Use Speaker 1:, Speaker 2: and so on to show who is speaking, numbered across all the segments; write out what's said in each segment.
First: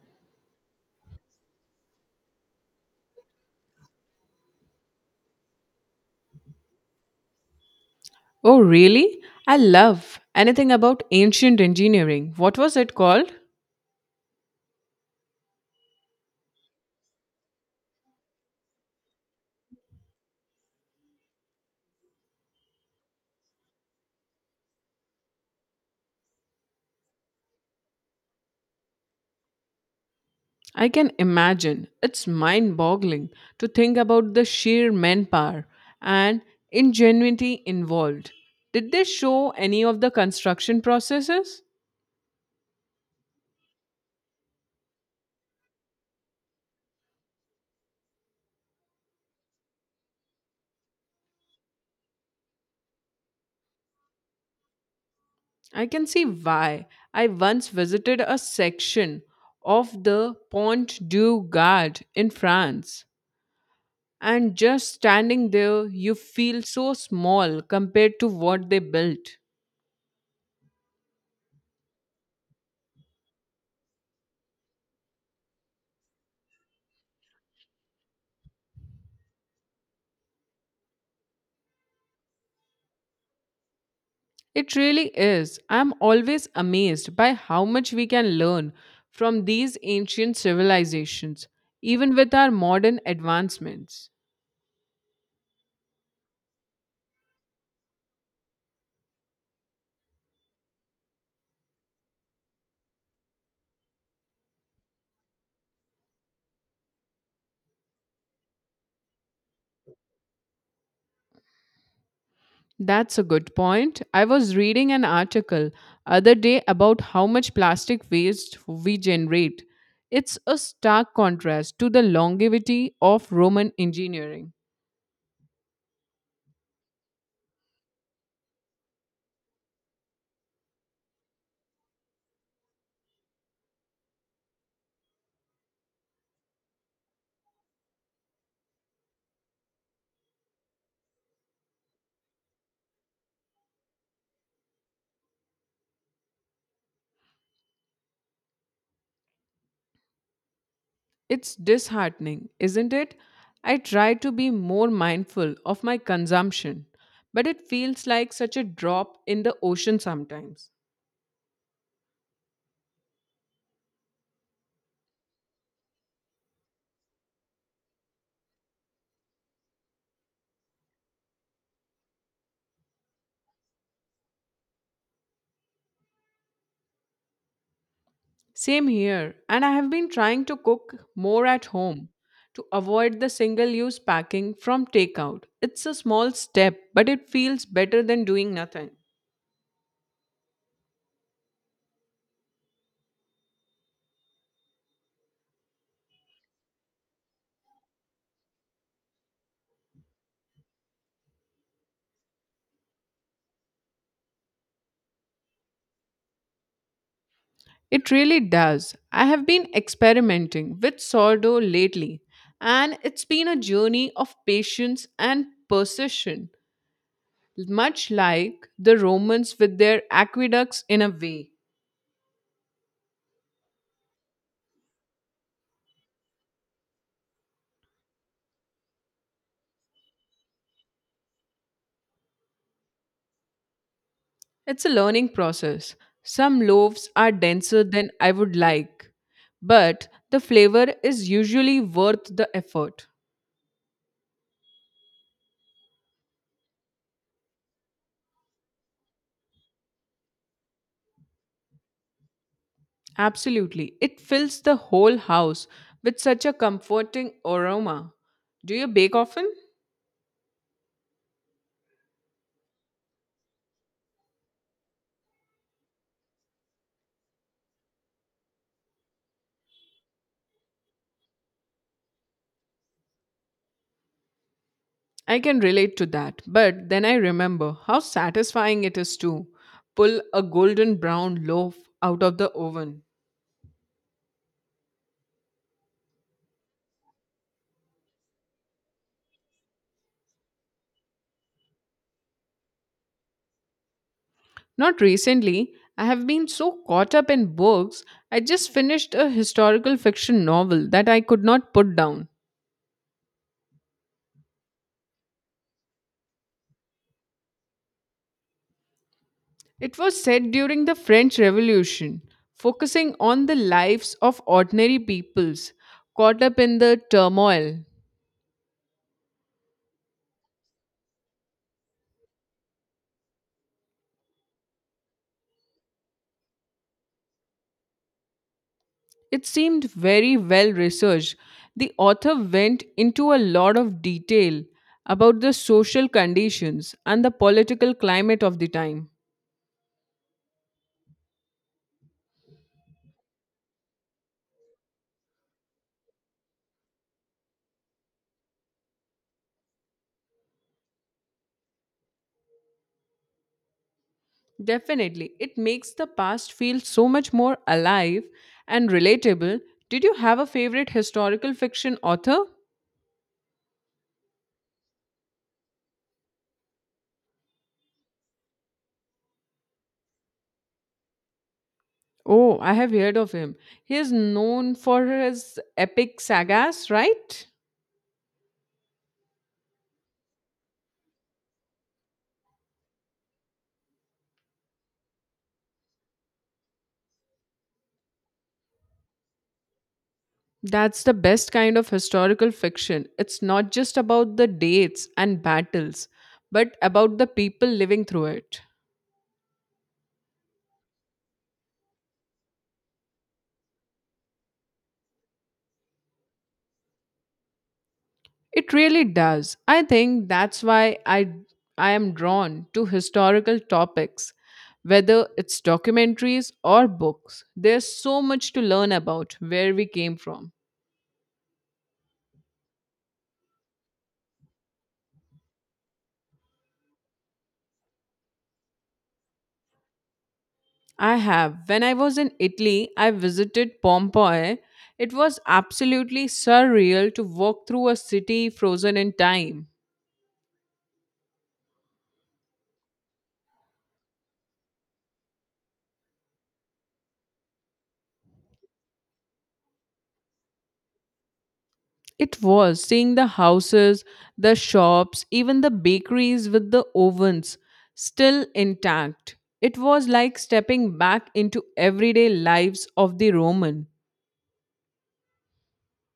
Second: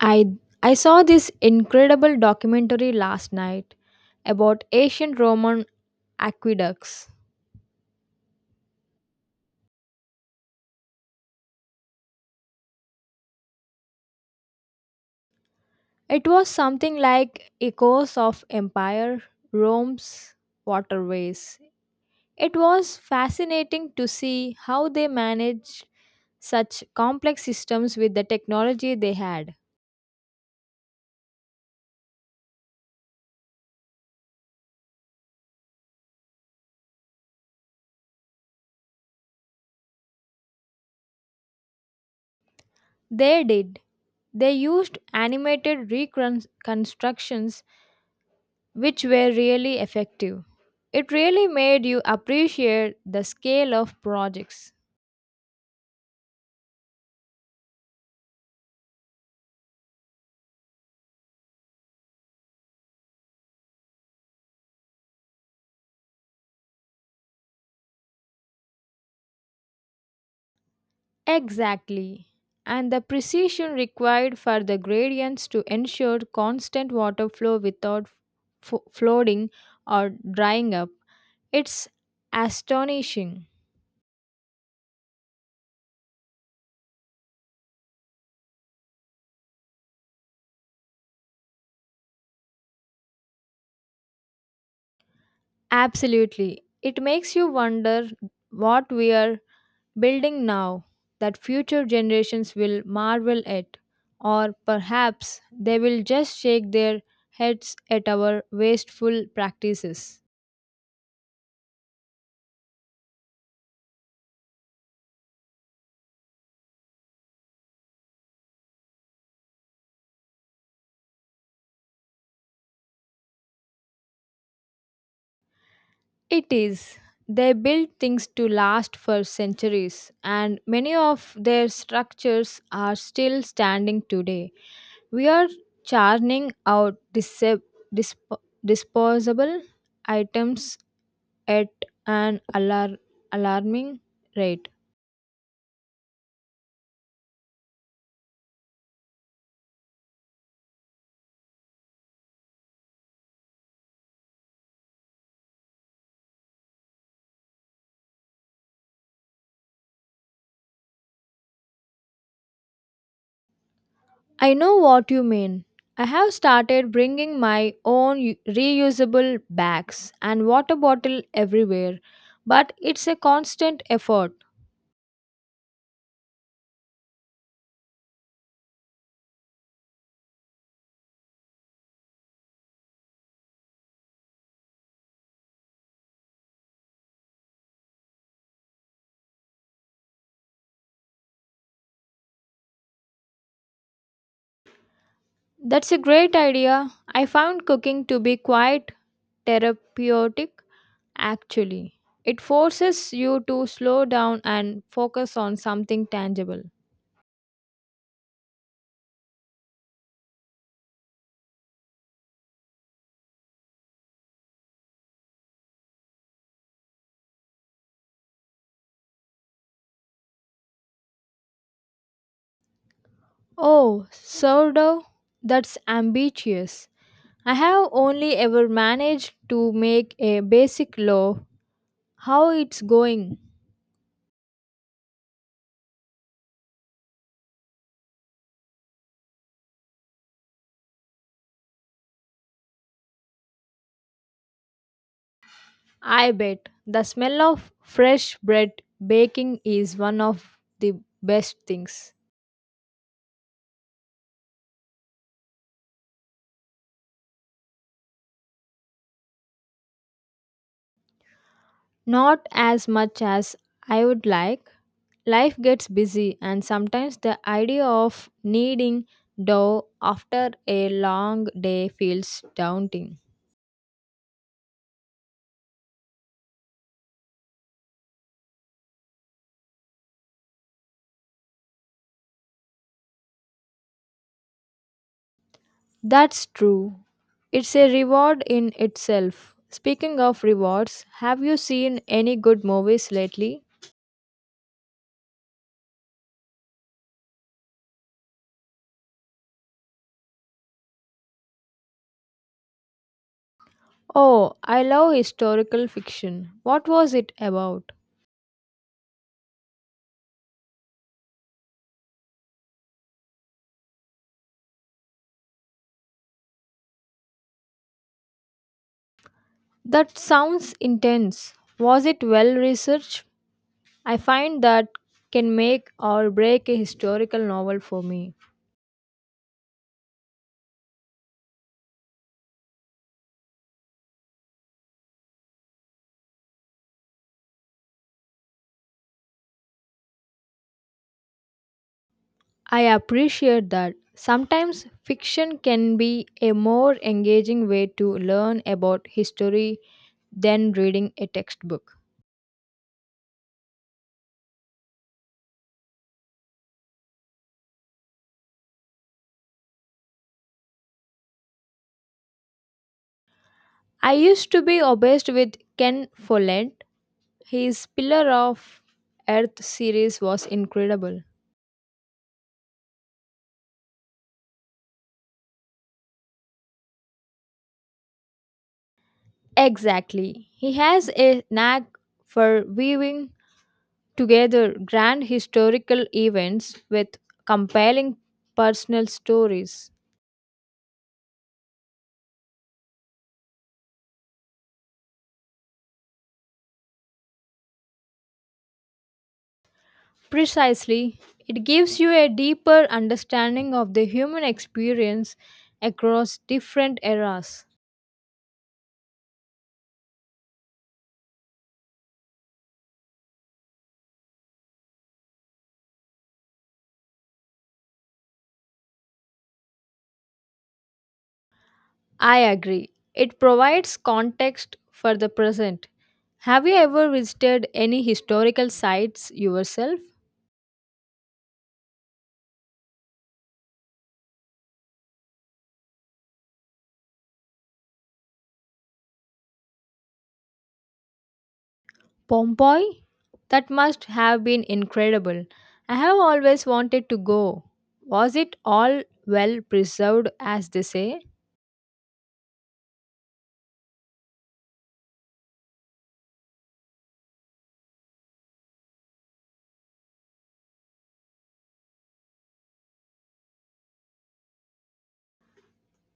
Speaker 1: I I saw this incredible documentary last night about ancient Roman aqueducts.
Speaker 2: Oh, really? I love anything about ancient engineering. What was it called?
Speaker 1: It was something like Echoes of Empire, Rome's Waterways. It was fascinating to see how they managed such complex systems with the technology they had.
Speaker 2: I can imagine. It's mind boggling to think about the sheer manpower and ingenuity involved. Did they show any of the construction processes?
Speaker 1: They did. They used animated reconstructions which were really effective. It really made you appreciate the scale of projects.
Speaker 2: I can see why. I once visited a section of the Pont du Gard in France. And just standing there, you feel so small compared to what they built.
Speaker 1: Exactly. And the precision required for the gradients to ensure constant water flow without flooding or drying up. It's astonishing.
Speaker 2: It really is. I'm always amazed by how much we can learn from these ancient civilizations, even with our modern advancements.
Speaker 1: Absolutely. It makes you wonder what we are building now that future generations will marvel at, or perhaps they will just shake their heads at our wasteful practices.
Speaker 2: That's a good point. I was reading an article other day about how much plastic waste we generate. It's a stark contrast to the longevity of Roman engineering.
Speaker 1: It is. They build things to last for centuries, and many of their structures are still standing today. We are churning out disp- disposable items at an alarming rate.
Speaker 2: It's disheartening, isn't it? I try to be more mindful of my consumption, but it feels like such a drop in the ocean sometimes.
Speaker 1: I know what you mean. I have started bringing my own reusable bags and water bottle everywhere, but it's a constant effort.
Speaker 2: Same here, and I have been trying to cook more at home to avoid the single use packing from takeout. It's a small step, but it feels better than doing nothing.
Speaker 1: That's a great idea. I found cooking to be quite therapeutic actually. It forces you to slow down and focus on something tangible.
Speaker 2: It really does. I have been experimenting with sourdough lately, and it's been a journey of patience and precision. Much like the Romans with their aqueducts in a way.
Speaker 1: Oh, sourdough? That's ambitious. I have only ever managed to make a basic loaf. How it's going?
Speaker 2: It's a learning process. Some loaves are denser than I would like, but the flavor is usually worth the effort.
Speaker 1: I bet. The smell of fresh bread baking is one of the best things.
Speaker 2: Absolutely. It fills the whole house with such a comforting aroma. Do you bake often?
Speaker 1: Not as much as I would like. Life gets busy, and sometimes the idea of kneading dough after a long day feels daunting.
Speaker 2: I can relate to that, but then I remember how satisfying it is to pull a golden brown loaf out of the oven.
Speaker 1: That's true. It's a reward in itself. Speaking of rewards, have you seen any good movies lately?
Speaker 2: Not recently. I have been so caught up in books. I just finished a historical fiction novel that I could not put down.
Speaker 1: Oh, I love historical fiction. What was it about?
Speaker 2: It was set during the French Revolution, focusing on the lives of ordinary peoples caught up in the turmoil.
Speaker 1: That sounds intense. Was it well researched? I find that can make or break a historical novel for me.
Speaker 2: It seemed very well researched. The author went into a lot of detail about the social conditions and the political climate of the time.
Speaker 1: I appreciate that. Sometimes fiction can be a more engaging way to learn about history than reading a textbook.
Speaker 2: Definitely. It makes the past feel so much more alive and relatable. Did you have a favorite historical fiction author?
Speaker 1: I used to be obsessed with Ken Follett. His Pillar of Earth series was incredible.
Speaker 2: Oh, I have heard of him. He is known for his epic sagas, right?
Speaker 1: Exactly. He has a knack for weaving together grand historical events with compelling personal stories.
Speaker 2: That's the best kind of historical fiction. It's not just about the dates and battles, but about the people living through it.
Speaker 1: Precisely, it gives you a deeper understanding of the human experience across different eras.
Speaker 2: It really does. I think that's why I am drawn to historical topics, whether it's documentaries or books. There's so much to learn about where we came from.
Speaker 1: I agree. It provides context for the present. Have you ever visited any historical sites yourself?
Speaker 2: I have. When I was in Italy, I visited Pompeii. It was absolutely surreal to walk through a city frozen in time.
Speaker 1: Pompeii. That must have been incredible. I have always wanted to go. Was it all well preserved, as they say?
Speaker 2: It was seeing the houses, the shops, even the bakeries with the ovens still intact. It was like stepping back into everyday lives of the Roman.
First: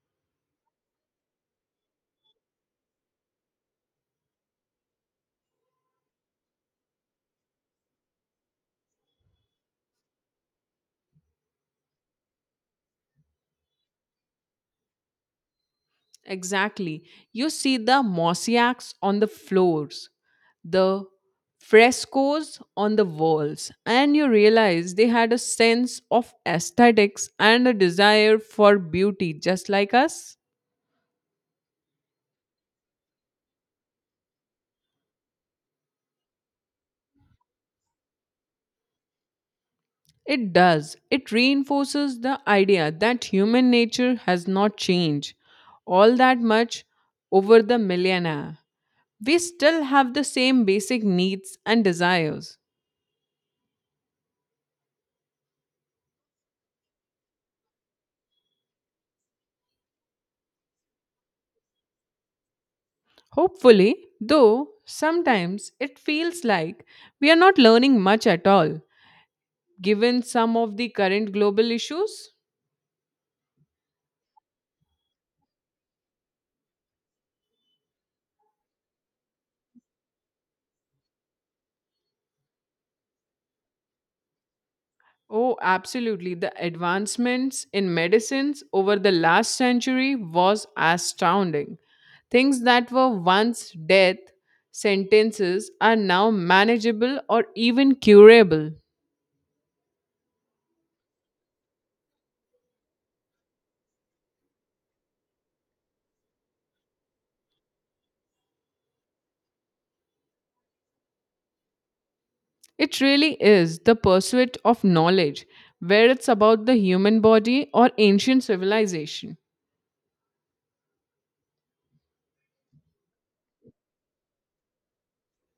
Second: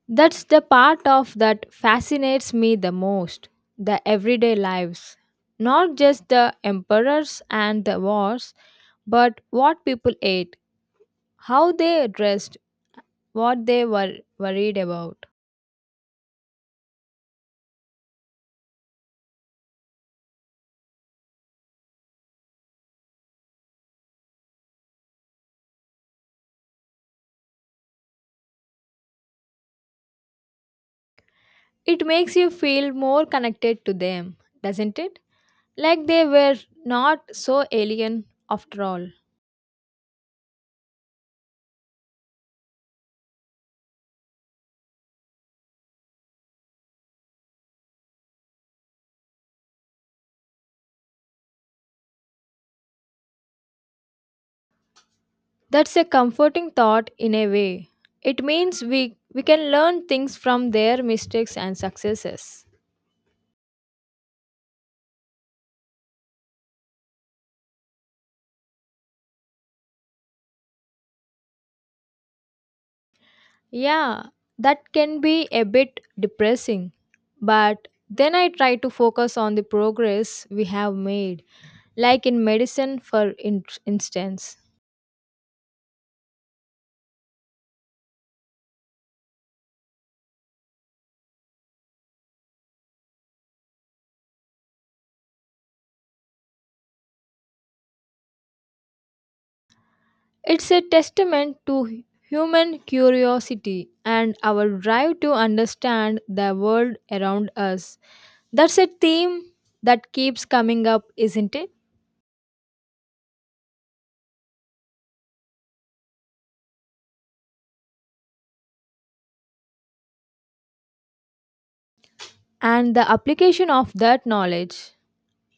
Speaker 1: That's the part of that fascinates me the most, the everyday lives. Not just the emperors and the wars, but what people ate, how they dressed, what they were worried about.
Speaker 2: Exactly. You see the mosaics on the floors, the frescoes on the walls, and you realize they had a sense of aesthetics and a desire for beauty just like us.
Speaker 1: It makes you feel more connected to them, doesn't it? Like they were not so alien after all.
Speaker 2: It does. It reinforces the idea that human nature has not changed all that much over the millennia. We still have the same basic needs and desires.
Speaker 1: That's a comforting thought in a way. It means we can learn things from their mistakes and successes.
Speaker 2: Hopefully, though, sometimes it feels like we are not learning much at all, given some of the current global issues.
Speaker 1: Yeah, that can be a bit depressing. But then I try to focus on the progress we have made, like in medicine, for instance.
Speaker 2: Oh, absolutely. The advancements in medicines over the last century was astounding. Things that were once death sentences are now manageable or even curable.
Speaker 1: It's a testament to human curiosity and our drive to understand the world around us. That's a theme that keeps coming up, isn't it?
Speaker 2: It really is the pursuit of knowledge, whether it's about the human body or ancient civilization.
Speaker 1: And the application of that knowledge,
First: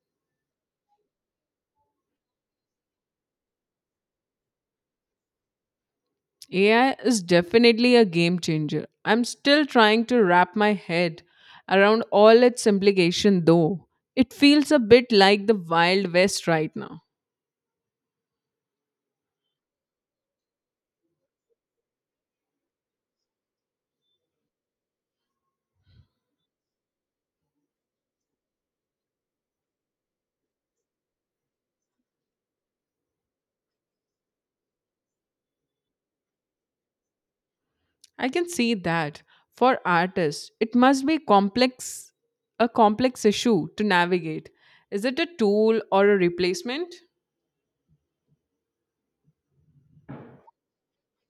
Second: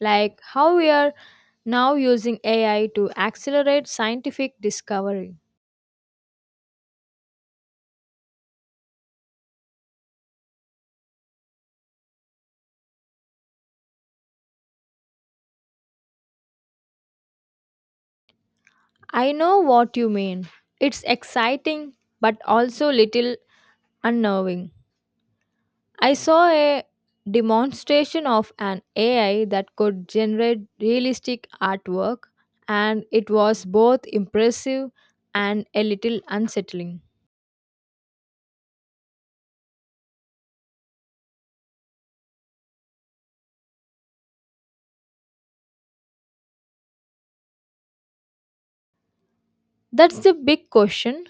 Speaker 1: like how we are now using AI to accelerate scientific discovery.
Speaker 2: AI is definitely a game changer. I'm still trying to wrap my head around all its implication though. It feels a bit like the wild west right now.
Speaker 1: I know what you mean. It's exciting but also little unnerving. I saw a demonstration of an AI that could generate realistic artwork, and it was both impressive and a little unsettling.
Speaker 2: I can see that for artists it must be complex a complex issue to navigate. Is it a tool or a replacement?
Speaker 1: That's the big question.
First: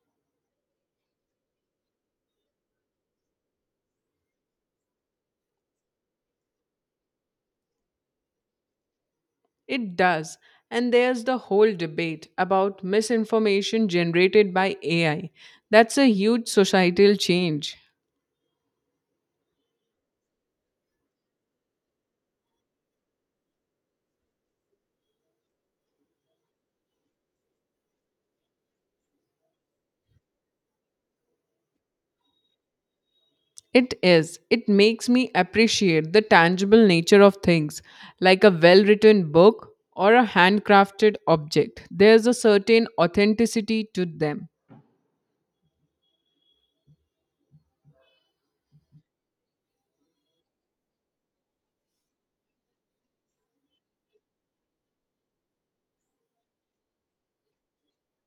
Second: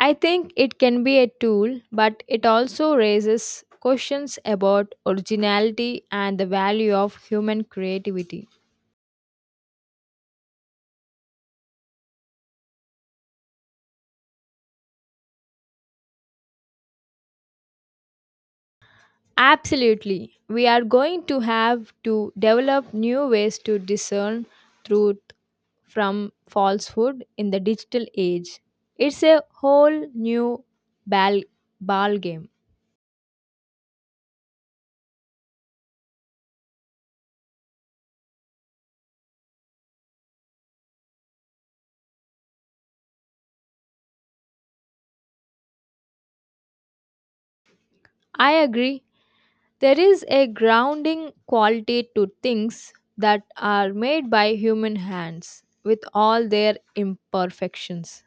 Speaker 1: I think it can be a tool, but it also raises questions about originality and the value of human creativity.
Speaker 2: It does. And there's the whole debate about misinformation generated by AI. That's a huge societal change.
Speaker 1: Absolutely. We are going to have to develop new ways to discern truth from falsehood in the digital age. It's a whole new ball, ball game.
Speaker 2: It is. It makes me appreciate the tangible nature of things, like a well written book or a handcrafted object. There's a certain authenticity to them.
Speaker 1: I agree. There is a grounding quality to things that are made by human hands, with all their imperfections.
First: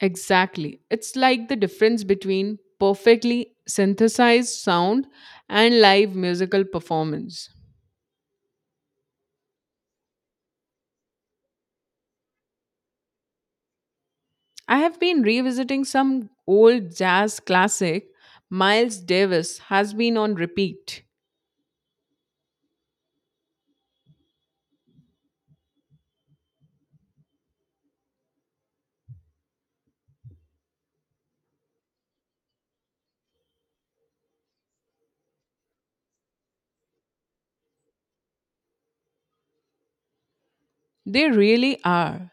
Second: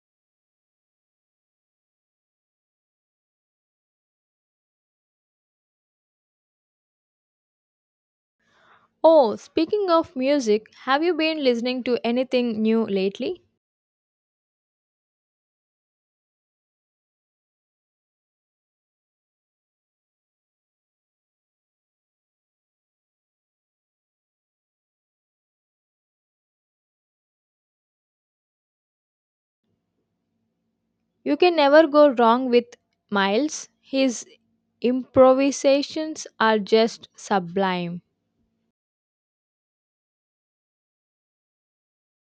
Speaker 2: Exactly. It's like the difference between perfectly synthesized sound and live musical performance.
Speaker 1: Oh, speaking of music, have you been listening to anything new lately?
Speaker 2: I have been revisiting some old jazz classic. Miles Davis has been on repeat.
Speaker 1: You can never go wrong with Miles. His improvisations are just sublime.
Speaker 2: They really are.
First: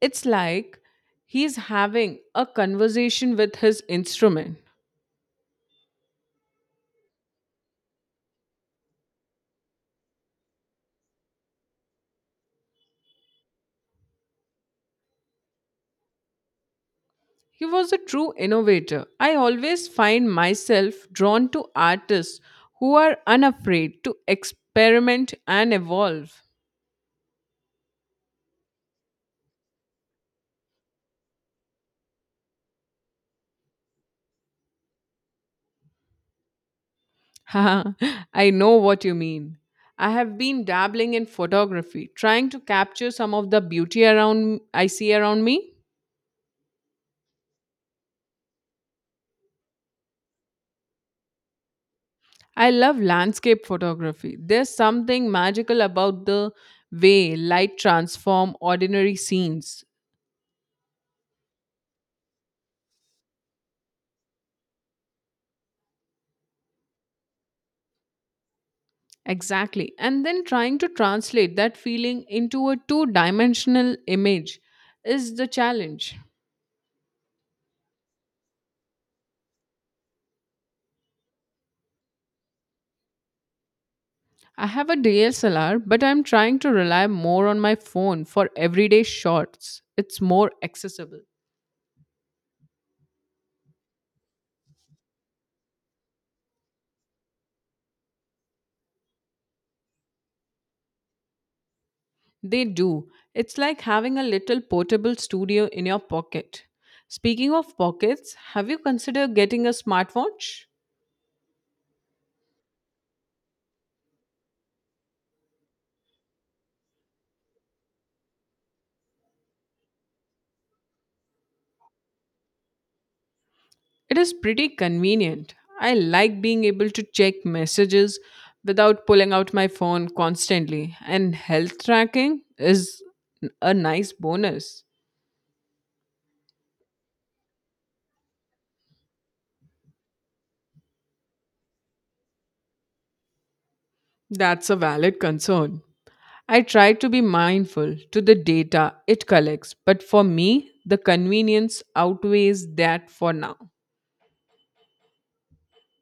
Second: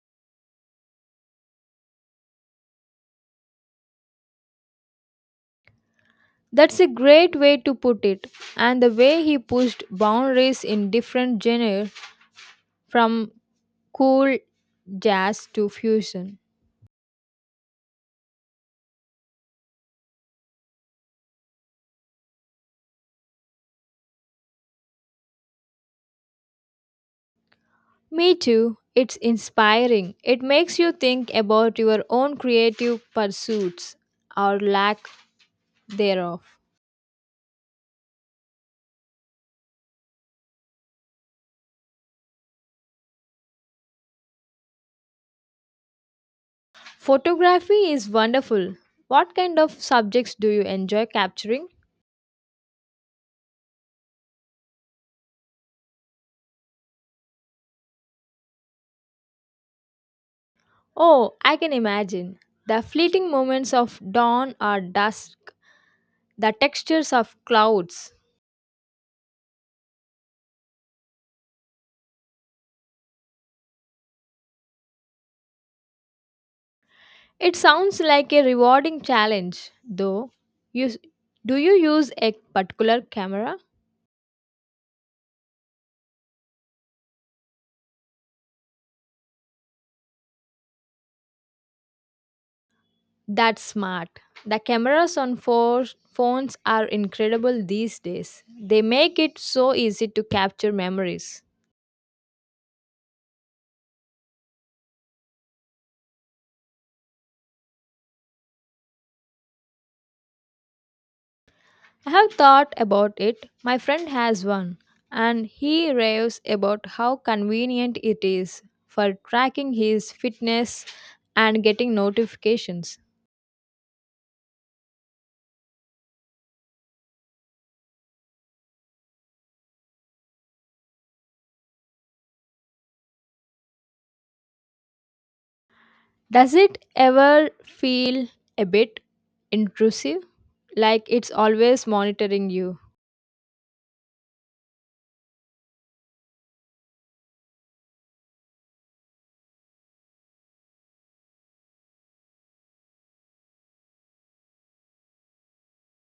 Speaker 2: It's like he's having a conversation with his instrument.
Speaker 1: That's a great way to put it. And the way he pushed boundaries in different genres, from cool jazz to fusion.
Speaker 2: He was a true innovator. I always find myself drawn to artists who are unafraid to experiment and evolve.
Speaker 1: Me too. It's inspiring. It makes you think about your own creative pursuits or lack thereof.
Speaker 2: Haha, I know what you mean. I have been dabbling in photography, trying to capture some of the beauty around I see around me.
Speaker 1: Photography is wonderful. What kind of subjects do you enjoy capturing?
Speaker 2: I love landscape photography. There's something magical about the way light transform ordinary scenes.
Speaker 1: Oh, I can imagine. The fleeting moments of dawn or dusk, the textures of clouds.
Speaker 2: Exactly. And then trying to translate that feeling into a two-dimensional image is the challenge.
Speaker 1: It sounds like a rewarding challenge, though. You, do you use a particular camera?
Speaker 2: I have a DSLR, but I'm trying to rely more on my phone for everyday shots. It's more accessible.
Speaker 1: That's smart. The cameras on phones are incredible these days. They make it so easy to capture memories.
Speaker 2: They do. It's like having a little portable studio in your pocket. Speaking of pockets, have you considered getting a smartwatch?
Speaker 1: I have thought about it. My friend has one, and he raves about how convenient it is for tracking his fitness and getting notifications.
Speaker 2: It is pretty convenient. I like being able to check messages without pulling out my phone constantly, and health tracking is a nice bonus.
Speaker 1: Does it ever feel a bit intrusive? Like it's always monitoring you?
Speaker 2: That's a valid concern. I try to be mindful to the data it collects, but for me, the convenience outweighs that for now.